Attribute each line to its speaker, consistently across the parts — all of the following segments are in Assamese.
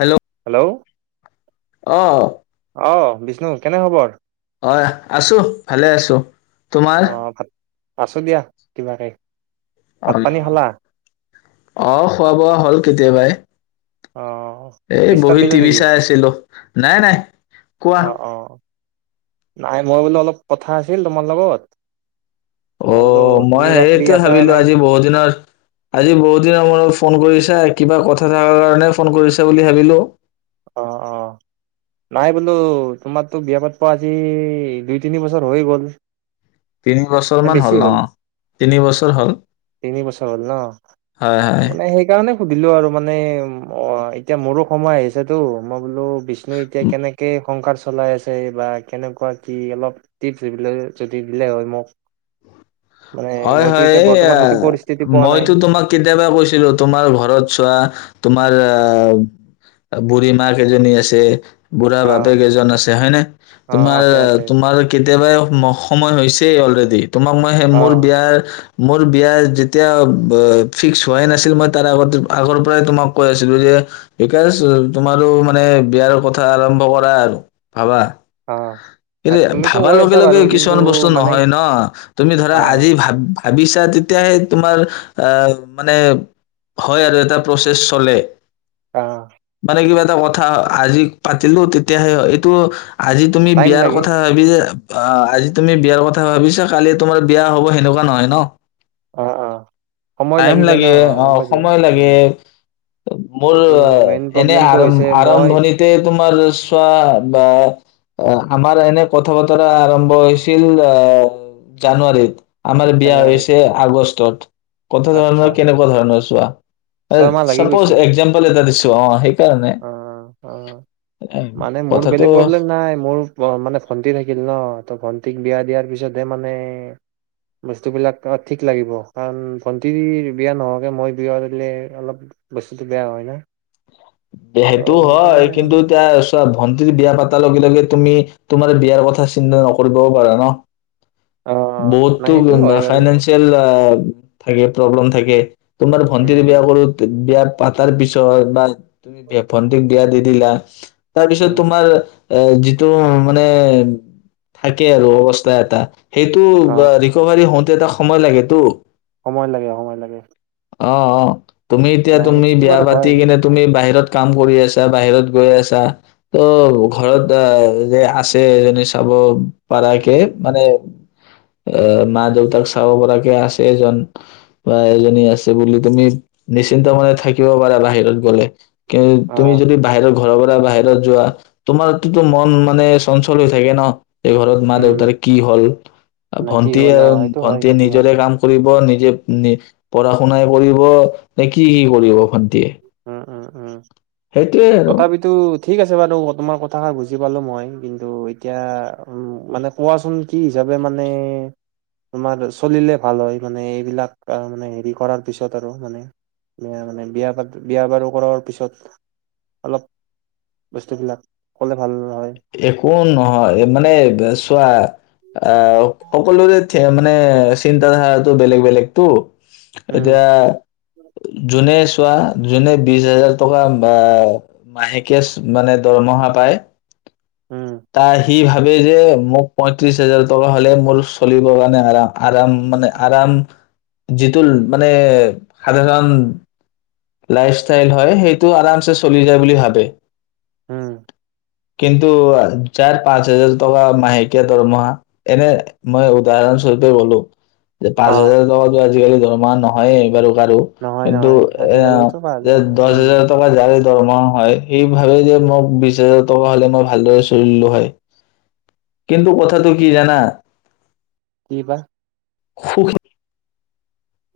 Speaker 1: হেল্ল'।
Speaker 2: হেল্ল'।
Speaker 1: অ'।
Speaker 2: অ' বিষ্ণু কেনে খবৰ।
Speaker 1: অ' আছোঁ, ভালে আছোঁ।
Speaker 2: অ' ভাল। আছো দিয়া কিবাকে। ভাত
Speaker 1: অ',
Speaker 2: পানী খালা
Speaker 1: অ' খোৱা বোৱা হল কেতিয়াবাই।
Speaker 2: অ
Speaker 1: এ
Speaker 2: বিস্তাত
Speaker 1: বহি
Speaker 2: বেজে
Speaker 1: টিভি
Speaker 2: নেকি
Speaker 1: চাই আছিলো, নাই নাই কোৱা।
Speaker 2: অ অ নাই মই বোলো অলপ কথা আছিল তোমাৰ লগত। মই বোলো
Speaker 1: অ' মই
Speaker 2: তুমি বা ফ্ৰী
Speaker 1: সেইটোৱে
Speaker 2: আছা নে
Speaker 1: ভাবিলো
Speaker 2: নাই
Speaker 1: আজি বহুত দিনৰ আজি বহুত দিনৰ মুৰত ফোন কৰিছা। কিবা কথা থাকাৰ কাৰণে ফোন কৰিছা বুলি ভাবিলো।
Speaker 2: অ' অ' নাই বোলো তোমাৰতো বিয়া পাতপা আজি দুই তিনি বছৰ হৈ গ'ল।
Speaker 1: তিনি বছৰ
Speaker 2: নে
Speaker 1: মান
Speaker 2: বেছি
Speaker 1: হ'ল ন তিনিবছৰ হল
Speaker 2: তিনি বছৰ হ'ল ন
Speaker 1: হয় হয়
Speaker 2: মানে সেইকাৰণে সুধিলো আৰু মানে অ এতিয়া মোৰো সময় আহিছে সেইটো মই বোলো বিষ্ণু এতিয়া কেনেকে সংসাৰ চলাই আছে বা কেনেকুৱা কি অলপ টিপচ দিলে হয় মোক মানে
Speaker 1: হয়
Speaker 2: মইতো
Speaker 1: হয়
Speaker 2: এতিয়া
Speaker 1: এ
Speaker 2: বৰ্তমান সেইটো পৰিস্থিতি পোৱা নাই
Speaker 1: মইতো তোমাক কেতিয়াবা কৈছিলো তোমাৰ ঘৰত চোৱা তোমাৰ আহ বুঢ়ী মা কেইজনী আছে বুঢ়া
Speaker 2: অ
Speaker 1: বাপেক এজন আছে হয়নে
Speaker 2: অ
Speaker 1: তোমাৰ
Speaker 2: আছে আছে
Speaker 1: তোমাৰ কেতিয়াবাই সময় হৈছে তে অলৰেডি তোমাক মই সেই
Speaker 2: অ
Speaker 1: মোৰ মোৰ বিয়া যেতিয়া ফিক্স হোৱাই নাছিল মই তাৰ আগতে আগৰ পৰাই তোমাক কৈ আছিলো যে বিকাশ তোমাৰো মানে বিয়াৰ কথা আৰম্ভ কৰা আৰু ভাবা
Speaker 2: অ
Speaker 1: এই
Speaker 2: তুমিতো
Speaker 1: ভাবাৰ
Speaker 2: কৈ
Speaker 1: লগে
Speaker 2: আছা
Speaker 1: লগে
Speaker 2: বাৰু কিন্তু
Speaker 1: কিছুমান বস্তু
Speaker 2: মানে
Speaker 1: নহয় ন তুমি
Speaker 2: অ
Speaker 1: ধৰা আজি ভাবিছা তেতিয়াহে তোমাৰ আহ মানে হয় আৰু এটা প্ৰচেছ চলে
Speaker 2: অ
Speaker 1: মানে কিবা এটা কথা আজি পাতিলো তেতিয়াহে এইটো আজি তুমি
Speaker 2: টাইম
Speaker 1: বিয়াৰ
Speaker 2: লাগে
Speaker 1: কথা ভাবি যে অ আজি তুমি বিয়াৰ কথা ভাবিছা কালি তোমাৰ বিয়া হ'ব সেনেকুৱা নহয় ন
Speaker 2: অ অ সময়
Speaker 1: টাইম
Speaker 2: লাগি যায় ন
Speaker 1: লাগে অ
Speaker 2: গম পাইছো
Speaker 1: সময়
Speaker 2: উম
Speaker 1: লাগে মোৰ
Speaker 2: এইটো মেইন
Speaker 1: এনে
Speaker 2: প্ৰব্লেমটো
Speaker 1: আৰাম
Speaker 2: হৈছে মই
Speaker 1: আৰম্ভণিতে তোমাৰ চোৱা বা আমাৰ এনে কথা বতৰা আৰম্ভ হৈছিল আহ জানুৱাৰীত আমাৰ বিয়া
Speaker 2: জানুৱাৰীত
Speaker 1: হৈছে আগষ্ট যত কথা
Speaker 2: আচ্ছা
Speaker 1: ধৰণৰ কেনেকুৱা ধৰণৰ চোৱা
Speaker 2: ছয়মাহ
Speaker 1: চপ'জ
Speaker 2: লাগি
Speaker 1: চাপৌ'জ
Speaker 2: গৈছে
Speaker 1: একজাম্পল এটা দিছো অহ সেই
Speaker 2: অ অ
Speaker 1: এ,
Speaker 2: মানে মোৰ
Speaker 1: কথাটো
Speaker 2: বেলেগ প্ৰব্লেম নাই মোৰ মানে ভন্টি থাকিল ন ত ভন্টিক বিয়া বিয়াৰ পিছতহে মানে বস্তুবিলাক ঠিক লাগিব কাৰণ ভন্টি বিয়া নহাকে মই বিয়া দিলে অলপ বস্তুটো বেয়া হয় ন
Speaker 1: সেইটো হয় কিন্তু তাৰ চব ভন্টিৰ বিয়া পাতাৰ লগে লগে তুমি তোমাৰ বিয়াৰ কথা চিন্তা নকৰিবও পাৰা ন
Speaker 2: অ নাই
Speaker 1: বহুততো
Speaker 2: সেইটো হয় বাৰু
Speaker 1: ফাইনেন্সিয়েল থাকে প্ৰব্লেম থাকে তোমাৰ
Speaker 2: উম
Speaker 1: ভণ্টিৰে
Speaker 2: উম
Speaker 1: বিয়াঘৰত বিয়াত পাতাৰ পিছত বা তুমি ভে ভন্টিক বিয়া দি দিলা তাৰপিছত
Speaker 2: উম
Speaker 1: তোমাৰ এ যিটো মানে, থাকে আৰু অৱস্থা এটা সেইটো
Speaker 2: অ
Speaker 1: বা ৰিক'ভাৰী এটা সময় লাগেতো।
Speaker 2: সময় লাগে, সময় লাগে।
Speaker 1: অ', অ'। তুমি এতিয়া
Speaker 2: নাই
Speaker 1: তুমি,
Speaker 2: সেইটোতো
Speaker 1: বিয়া
Speaker 2: বাৰু হয়
Speaker 1: পাতি কিনে তুমি বাহিৰত কাম কৰি আছা, বাহিৰত গৈ আছা, ত', ঘৰত আহ যে আছে এজনী চাব পাৰাকে মানে অ', মা-দেউতাৰ চাব পৰাকে আছে এজন বা এজনী আছে বুলি, তুমি নিশ্চিন্ত মানে থাকিব পাৰা বাহিৰত গলে। কি
Speaker 2: অ
Speaker 1: তুমি যদি বাহিৰৰ ঘৰৰ পৰা বাহিৰত যোৱা তোমাৰতোটো মন মানে চঞ্চল হৈ থাকে ন', এই ঘৰত মা
Speaker 2: উম
Speaker 1: দেউতাৰ কি হল
Speaker 2: নাই কি হ'ল অ সেইটো হয়
Speaker 1: ভণ্টি-ভন্টীয়ে
Speaker 2: সেইটো হয়
Speaker 1: নিজৰে কাম কৰি নিব, নিজে নি পঢ়া শুনাই কৰিব, নে কি কি কৰিব ভণ্টিয়ে।
Speaker 2: উম, উম।
Speaker 1: আৰু
Speaker 2: তথাপিতো ঠিক আছে বাৰু তোমাৰ কথাষাৰ বুজি পালো মই কিন্তু এতিয়া, উ, মানে কোৱাচোন কি হিচাপে মানে, তোমাৰ চলিলে ভাল হয় মানে এইবিলাক মানে, হেৰি কৰাৰ পিছত আৰু মানে এইয়া মানে বিয়া পাতি বিয়া বাৰু কৰাৰ পিছত, অলপ বস্তুবিলাক ক'লে ভাল হয়।
Speaker 1: একো নহয়, মানে চোৱা আ, সকলোৰে [unintelligible] মানে চিন্তাধাৰাটো বেলেগ, বেলেগতো।
Speaker 2: উম
Speaker 1: এতিয়া, যোনে চোৱা যোনে বিচ হাজাৰ টকা বা মাহেকীয়া মানে দৰমহা পায়
Speaker 2: উম
Speaker 1: তা, সি ভা ভাবে যে, মোক পঁয়ত্ৰিশ হাজাৰ টকা হ'লে মোৰ চলিবৰ কাৰণে আৰাম আৰাম মানে, আৰাম যিটোল মানে সাধাৰণ লাইফ ষ্টাইল হয়, সেইটো আৰামচে চলি য বুলি ভাবে,
Speaker 2: উম
Speaker 1: কিন্তু চাৰ, পাঁচ হাজাৰ টকা মাহেকীয়া দৰমহা এনে মই উদাহৰণস্বৰূপে কলোঁ যে, পাঁচ
Speaker 2: অ
Speaker 1: হাজাৰ টকাটো আজিকালি দৰমহা নহয়ে বাৰু বাৰু
Speaker 2: নহয়
Speaker 1: কিন্তু
Speaker 2: নহয়
Speaker 1: এ,
Speaker 2: আজিকালিতো পাঁচ
Speaker 1: যে,
Speaker 2: হাজাৰ
Speaker 1: দহ
Speaker 2: উম
Speaker 1: হাজাৰ টকা যা দৰমহা হয় সেই ভাবে যে মোক বিশ হাজাৰ টকা হ'লে মই ভালদৰে চলিলো হয় কিন্তু কথাটো কি জানা
Speaker 2: কি বা
Speaker 1: সুখী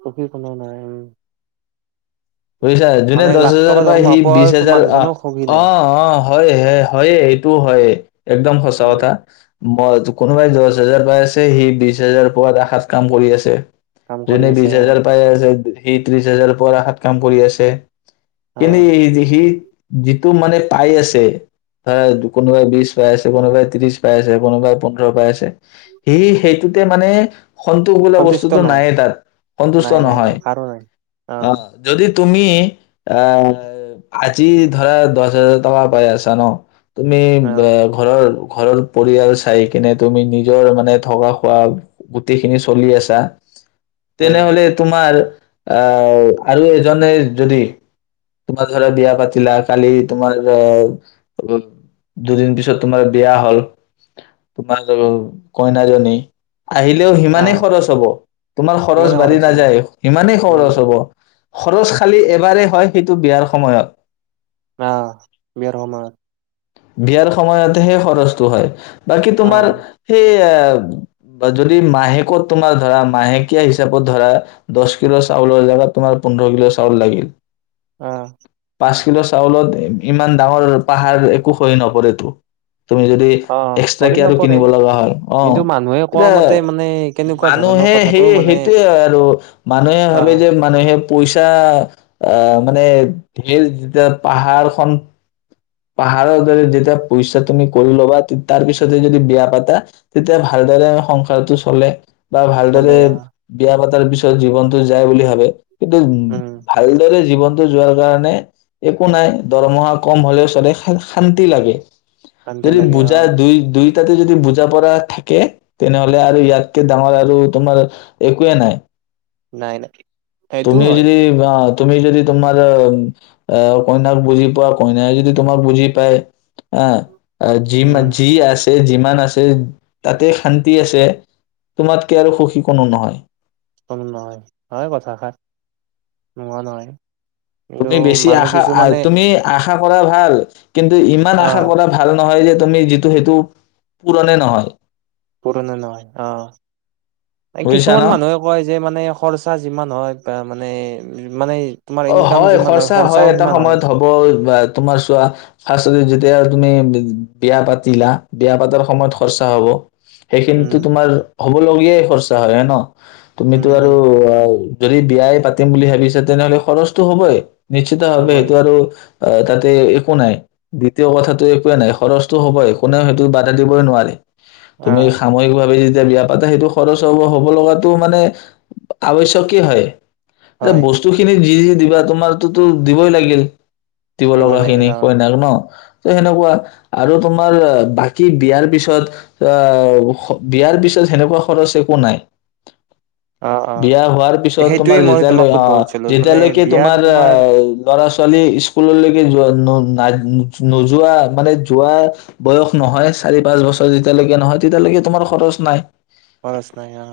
Speaker 2: সখী কোনো নাই উ
Speaker 1: বুজিছা যোনে দহ হোজাৰ
Speaker 2: টকা
Speaker 1: পাই সি
Speaker 2: দৰমহা পোৱা
Speaker 1: বিশ হাজাৰ অ
Speaker 2: মানুহজনো সুখী
Speaker 1: অ
Speaker 2: নাই
Speaker 1: অ হয় হয়ে এইটোও হয়ে একদম সচা
Speaker 2: অ
Speaker 1: কথা মই কোনোবাই দহ হাজাৰ পাই আছে সি বিশ হাজাৰ পোৱাত আ সাত কাম কৰি আছে
Speaker 2: কাম কৰি
Speaker 1: যোনে
Speaker 2: আছে
Speaker 1: বিছ
Speaker 2: অ
Speaker 1: হাজাৰ পায় আছে এই ত্ৰিশ হাজাৰ পৰা কাম কৰি আছে
Speaker 2: অ
Speaker 1: কিলে সি যিটো মানে পাই আছে ধৰা কোনোবাই বিশ পাই আছে কোনোবাই ত্ৰিশ পাই আছে কোনোবাই পোন্ধৰ পাই আছে সি সেইটোতে মানে সন্তোষ বোলা
Speaker 2: সন্তুষ্ট
Speaker 1: বস্তুতটো
Speaker 2: নহয়
Speaker 1: নাই তাত সন্তুষ্ট
Speaker 2: নাই নাই
Speaker 1: নহয়
Speaker 2: নাই কাৰো নাই অ
Speaker 1: আহ যদি তুমি আহ আজি ধৰা দহ হাজাৰ টকা পাই আছা ন তুমি
Speaker 2: অ
Speaker 1: ঘৰৰ ঘৰৰ পৰিয়াল চাই কিনে তুমি নিজৰ মানে থকা খোৱা গোটেই খিনি চলি আছা
Speaker 2: উম
Speaker 1: তেনেহলে তোমাৰ আহ আৰু এজনে যদি তোমাৰ ধৰা বিয়া পাতিলা কালি তোমাৰ দুদিন পিছত তোমাৰ বিয়া হল তোমাৰ কইনাজনী আহিলেও
Speaker 2: অ
Speaker 1: সিমানেই খৰচ হব তোমাৰ খৰচ
Speaker 2: ইমানে
Speaker 1: বাঢ়ি
Speaker 2: হ'ব
Speaker 1: নাযায় সিমানেই
Speaker 2: উম
Speaker 1: খৰচ হব খৰচ খালী এবাৰেই হয় সেইটো বিয়াৰ সময়ত
Speaker 2: আহ বিয়াৰ সময়ত
Speaker 1: বিয়াৰ সময়তেহে খৰচটো হয় বাকী
Speaker 2: অ
Speaker 1: তোমাৰ সেই এ যদি মাহেকত তোমাৰ ধৰা মাহেকীয়া হিচাপত ধৰা দহ কিলো চাউলৰ জেগাত তোমাৰ পোন্ধৰ কিলো চাউল লাগিল
Speaker 2: আহ
Speaker 1: পাঁচ কিলো চাউলত ইমান ডাঙৰ পাহাৰ কু হৈ ন পৰে তু তুমি যদি
Speaker 2: অ সৰি
Speaker 1: এক্সট্ৰাকে আৰু
Speaker 2: নপৰে
Speaker 1: কিনিব লগা হয় অ
Speaker 2: কিন্তু মানুহে কোৱা
Speaker 1: এতিয়া
Speaker 2: মতে মানে কেনেকুৱা ধৰণৰ
Speaker 1: মানুহে
Speaker 2: কথাটো
Speaker 1: সেইয়
Speaker 2: মানে
Speaker 1: সেইটোৱে আৰু মানুহে
Speaker 2: অ
Speaker 1: ভাবে যে মানুহে পইচা আহ মানে ধেৰ যেতিয়া পাহাৰখন পাহাৰৰ দৰে যেতিয়া পইচা তুমি কৰি ল'বা তাৰ পিছতে যদি বিয়া পাতা তেতিয়া ভালদৰে সংসাৰটো চলে বা
Speaker 2: চলে
Speaker 1: ভালদৰে
Speaker 2: অ
Speaker 1: বিয়া পাতা তাৰ পিছত জীৱনতটো যায় বুলি ভাবে কিন্তু উ
Speaker 2: উম
Speaker 1: ভালদৰে জীৱন যোৱাৰ কাৰণে একো নাই দৰমহা কম হলেও শান্তি লাগে
Speaker 2: শান্তি
Speaker 1: যদি
Speaker 2: লাগে অ
Speaker 1: বুজা দুই দুই ততে যদি বুজা পৰা থাকে তেনেহলে আৰু ইয়াতকে ডাঙৰ আৰু তোমাৰ একোৱে নাই
Speaker 2: নাই নাই সেইটো
Speaker 1: তুমি
Speaker 2: হয়
Speaker 1: যদি তুমি যদি তোমাৰ কইনাক বুজি পোৱা কইন যদি তোমাৰ বুজি পায় আহ জি ম
Speaker 2: উম
Speaker 1: জি আ যিমান আছে তাতে শান্তি আছে তোমাতকে আৰু সুখী কোনো নহয়
Speaker 2: ো নহয় হয় কথাষাৰ নোৱা নহয় কিন্তু
Speaker 1: তুমি বেছি
Speaker 2: মানুহ
Speaker 1: আশা
Speaker 2: কিছুমানে
Speaker 1: তুমি আশা আশা কৰা ভাল কিন্তু ইমান আশা
Speaker 2: আহ
Speaker 1: কৰা ভাল নহয় যে মি যিটো সেইটো পুৰণে নহয়
Speaker 2: পুৰণা নহয় অ
Speaker 1: বুজিছা ন
Speaker 2: কিছুমান মানুহে কয় যে মানে খৰচা যিমান হয় বা মানে মানে তোমাৰ
Speaker 1: অ
Speaker 2: ইনকাম
Speaker 1: হয়
Speaker 2: যিমান
Speaker 1: খৰ্চা হয়
Speaker 2: খৰচাও
Speaker 1: এটা
Speaker 2: সিমান হয়
Speaker 1: সময়ত হ'ব বা তোমাৰ চোৱা ফ এতিয়া তুমি বিয়া পাতিলা বিয়া পাতাৰ সময়ত খৰচা হ'ব সেই কিন্তু
Speaker 2: উম
Speaker 1: তোমাৰ হ'বলগীয়াই খৰচা হয়ে ন
Speaker 2: উম
Speaker 1: তুমিতো
Speaker 2: উম
Speaker 1: আৰু যদি বিয়াই পাতিম বুলি ভাবিছে তেনেহ'লে খৰচটো হ'বই নিশ্চিত ভাৱ স
Speaker 2: হ'বই
Speaker 1: থ আৰু অ তাতে একো নাই দ্বিতীয় কথাটো একোৱেই নাই খৰচটো হ'বই কোনেও সেইটো বাধা দিবই নোৱাৰে
Speaker 2: অ
Speaker 1: তুমি সাময়িক ভাৱে য যেতিয়া বিয়া পাতে সেইটো খৰচ হ'ব হ'ব লগাো মানে আৱশ্যয়ক হয় যে
Speaker 2: হয়
Speaker 1: বস্তু খিনি যি যি দিবা তোমাৰতোতো দিবই লাগিল দিব লগা খিনি
Speaker 2: লাগিল অ
Speaker 1: কইনাক ন ত সেনেকুৱা আৰু তোমাৰ বাকি বিয়াৰ পিছত আহ বিয়াৰ পিছত সেনেকুৱা খৰচ একো নাই
Speaker 2: অ অ
Speaker 1: বিয়া হোৱাৰ পিছত তোমাৰ
Speaker 2: সেইটোয়ে মই তোমাক
Speaker 1: যেতিয়ালৈ অ
Speaker 2: সুধব খুজিছিলো মানে
Speaker 1: ালে
Speaker 2: বিয়াৰ
Speaker 1: তোমাৰ ৰা ছোৱালী স্কুললৈকে যোৱা নোযোৱা মানে যোৱা বয়স নহয় চাৰি পাঁচ বছৰ যেতিয়ালৈকে নহয় তেতিয়ালৈকে তোমাৰ খৰচ নাই
Speaker 2: বৰচ নাই অ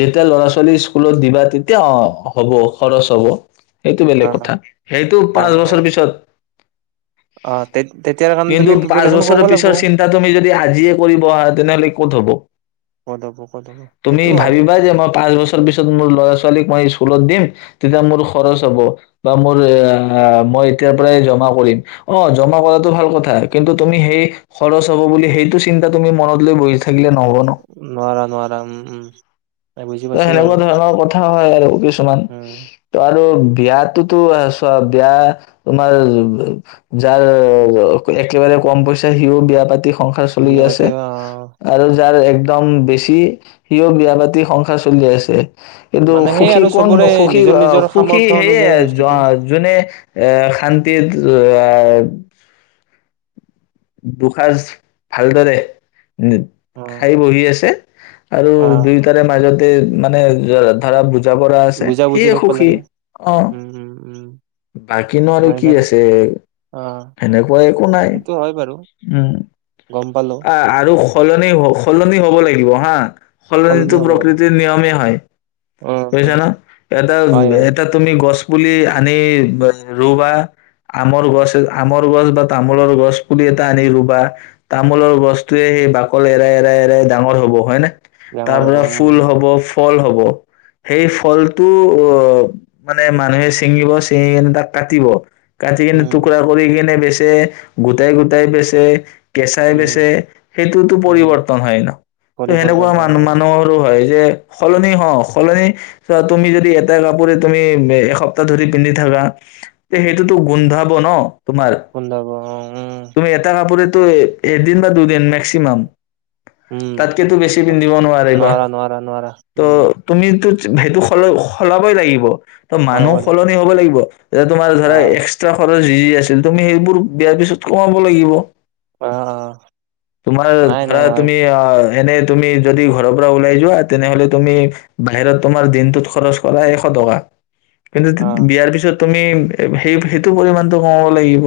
Speaker 1: যেতিয়া ল'ৰা ছোৱালী স্কুলত দিবা তেতিয়া অ হ'ব খৰচ হ'ব সেইটো
Speaker 2: অ
Speaker 1: বেলেগ কথা সেইটো
Speaker 2: অ
Speaker 1: পাঁচ
Speaker 2: অ
Speaker 1: বছৰ পিছত
Speaker 2: অ তেতিয়াৰ কাৰণে
Speaker 1: কিন্তু
Speaker 2: তুমি
Speaker 1: পাঁচ
Speaker 2: প্ৰিপেৰেচন
Speaker 1: বছৰ
Speaker 2: কৰিব লাগিব
Speaker 1: পিছৰ চিন্তা তুমি যদি আজিয়ে কৰিবা তেনেহ'লে ক'ত হ'ব
Speaker 2: ক'ত হ'ব ক'ত হ'ব
Speaker 1: তুমি
Speaker 2: সেইটো
Speaker 1: তুমি
Speaker 2: হয়
Speaker 1: ভাবিবা মই পাঁচছৰ পিছত মোৰ ল'ৰা ছোৱালক মই স্কুলত দি তেতিয়া মোৰ খৰচ হব বা মোৰ মই এতিাৰ পৰাই জমা কৰিম অ জমা কৰাতটো ভাল কথা কিন্তু তুমি সেই খৰচ হব বুলি সেইটো চিন্তা তুমি মনত লৈ বহি থাক
Speaker 2: নোৱাৰ নোৱাৰ উ উম বুজি
Speaker 1: ত
Speaker 2: পাইছো বাৰু
Speaker 1: সেনেকুৱা ধৰণৰ কথা হয় আৰু কিছুমান
Speaker 2: উম
Speaker 1: ত আৰু বিয়াতোতো চোৱা বিয়া তোমাৰ যাৰ একেবাৰে কম পইচা সিও বিয়া পাতি সংসাৰ চলি
Speaker 2: বিয়া পাতি
Speaker 1: আছে
Speaker 2: অ
Speaker 1: আৰু যাৰ একদম বেছি সিও বিয়া পাতি সং কথা চলি আছে কিন্তু
Speaker 2: মানে সেই
Speaker 1: সুখী
Speaker 2: আৰু
Speaker 1: কোন
Speaker 2: চবৰে
Speaker 1: সুখী
Speaker 2: নিজৰ নিজৰ
Speaker 1: সুখী
Speaker 2: সামৰ্থ
Speaker 1: সেয়ে
Speaker 2: অনুযায়ী বস্তুটো
Speaker 1: যোনে এ শান্তিত এ [unintelligible] দুসাজ ভালদৰে
Speaker 2: অ
Speaker 1: খাই বহি আছে উ আৰু
Speaker 2: অ
Speaker 1: দুয়োটাৰে মাজতে মানে ধৰা বুজ পৰা আছে
Speaker 2: বুজা বুজি
Speaker 1: সিয়ে
Speaker 2: থাকিব
Speaker 1: সুখী
Speaker 2: লাগে
Speaker 1: অ
Speaker 2: উম উম উম
Speaker 1: বাকীনো আৰু কি
Speaker 2: নাইবাতো
Speaker 1: আছে
Speaker 2: অ
Speaker 1: সেনেকুৱা একো নাই
Speaker 2: সেইটো হয় বাৰু
Speaker 1: উম
Speaker 2: গম পালো
Speaker 1: আহ আৰু সলনি সলনি হ'ব লাগিব হা
Speaker 2: সলনি
Speaker 1: সলনিটো
Speaker 2: হব লাগিব
Speaker 1: প্ৰকৃতিৰ নিয়মে হয়
Speaker 2: উম
Speaker 1: বুজছা
Speaker 2: উম
Speaker 1: না এটা
Speaker 2: হয় হয়
Speaker 1: এটা তুমি গছ পুলি আনি ৰুবা আমৰ গছ আমৰ গছ বা তামোলৰ গছ কৰি এটা আনি ৰুবা তামোলৰ গস্তয়ে সেই বাকল এৰাই এৰাই এৰাই ডাঙৰ হ'ব হয় ন তাৰ
Speaker 2: ডাঙৰ হব
Speaker 1: পৰাৰা
Speaker 2: উম
Speaker 1: ফুল
Speaker 2: উম
Speaker 1: হ'ব ফল হ'ব সেই ফলটো অ মানে মানুহে চিঙিব চিঙি কিনে তাক কাটিব কচি কনে
Speaker 2: উম
Speaker 1: টুৰা কৰি কিনে ব গুত [unintelligible] গেটাই গোটেই বেছে কেচাই
Speaker 2: উম
Speaker 1: বেচে সেইটোতো
Speaker 2: উম
Speaker 1: পৰিবৰ্তন হয় ন ত সেনেকুৱা
Speaker 2: পৰিৱৰ্তন হয়
Speaker 1: মানু
Speaker 2: অ
Speaker 1: মানুহৰো হয় যে সলনি হ সলনি চ তুমি যদি এটা কাপোৰে তুমি এসপ্তাহ ধৰি পিন্ধি থাকা তে সেইটোতো গোন্ধাব ন তোমাৰ
Speaker 2: গুন্ধাব অ উম
Speaker 1: তুমি এটা তাপ তো একদিন বা দুদিন মেক্সিমাম
Speaker 2: উম
Speaker 1: তাতকেতো বেছি পিন্ধিব নোৱাৰে বাা
Speaker 2: নোৱাৰা নোৱাৰা নোৱাৰা উম
Speaker 1: ত' তুমিতো সেইটো সল সলাবই লাগিব ত
Speaker 2: অলপ
Speaker 1: মানুহ
Speaker 2: অলপ
Speaker 1: সলনি হব লাগিব এতি তোমাৰ
Speaker 2: অ
Speaker 1: ধৰা এক্সট্ৰা খৰচ যি আছিল তুমি সেইবোৰ বিয়াৰ পিছত কমাব লাগিব
Speaker 2: অ অ
Speaker 1: তোমাৰ
Speaker 2: নাই
Speaker 1: ধৰা
Speaker 2: নাই হয়
Speaker 1: তুমি অ এনে তুমি যদি ঘৰৰ পৰা ওলাই যোৱা তেনেহলে তুমি বাহিৰত তোমাৰ দিনটোত খৰচ কৰা এশ টকা কিন্তু
Speaker 2: অ
Speaker 1: বিয়াৰ পিছত তুমি সেই সেইটো পৰিমানটো কমাব লাগিব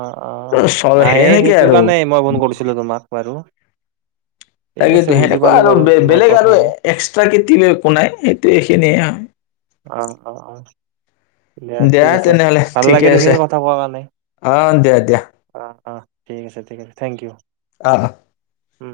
Speaker 2: অ অ
Speaker 1: চ-
Speaker 2: নাই
Speaker 1: সেনেকে
Speaker 2: সেইটো
Speaker 1: আৰু
Speaker 2: কাৰণেই মই ফোন
Speaker 1: উম,
Speaker 2: কৰিছিলো তোমাক বাৰু ঠিক আছে
Speaker 1: তাকেইতো
Speaker 2: বুজি
Speaker 1: সেনেকুৱা
Speaker 2: পালো
Speaker 1: আৰু
Speaker 2: বাৰু তোমাৰ
Speaker 1: বেলেগ আৰু
Speaker 2: কথাখিনি
Speaker 1: এক্সট্ৰা কেতি লৈ একো নাই সেইটো এইখিনিয়ে হয়
Speaker 2: অ অ অ [unintelligible] দিয়া ঠিক আছে
Speaker 1: তেনেহলে
Speaker 2: ভাল
Speaker 1: ঠিকে
Speaker 2: লাগিল
Speaker 1: আছে
Speaker 2: সেইখিনি কথা কোৱাৰ কাৰণে
Speaker 1: অ দিয়া দিয়া
Speaker 2: অ অ ঠিক আছেঠিক আছে থেংক ইউ
Speaker 1: আহ
Speaker 2: উম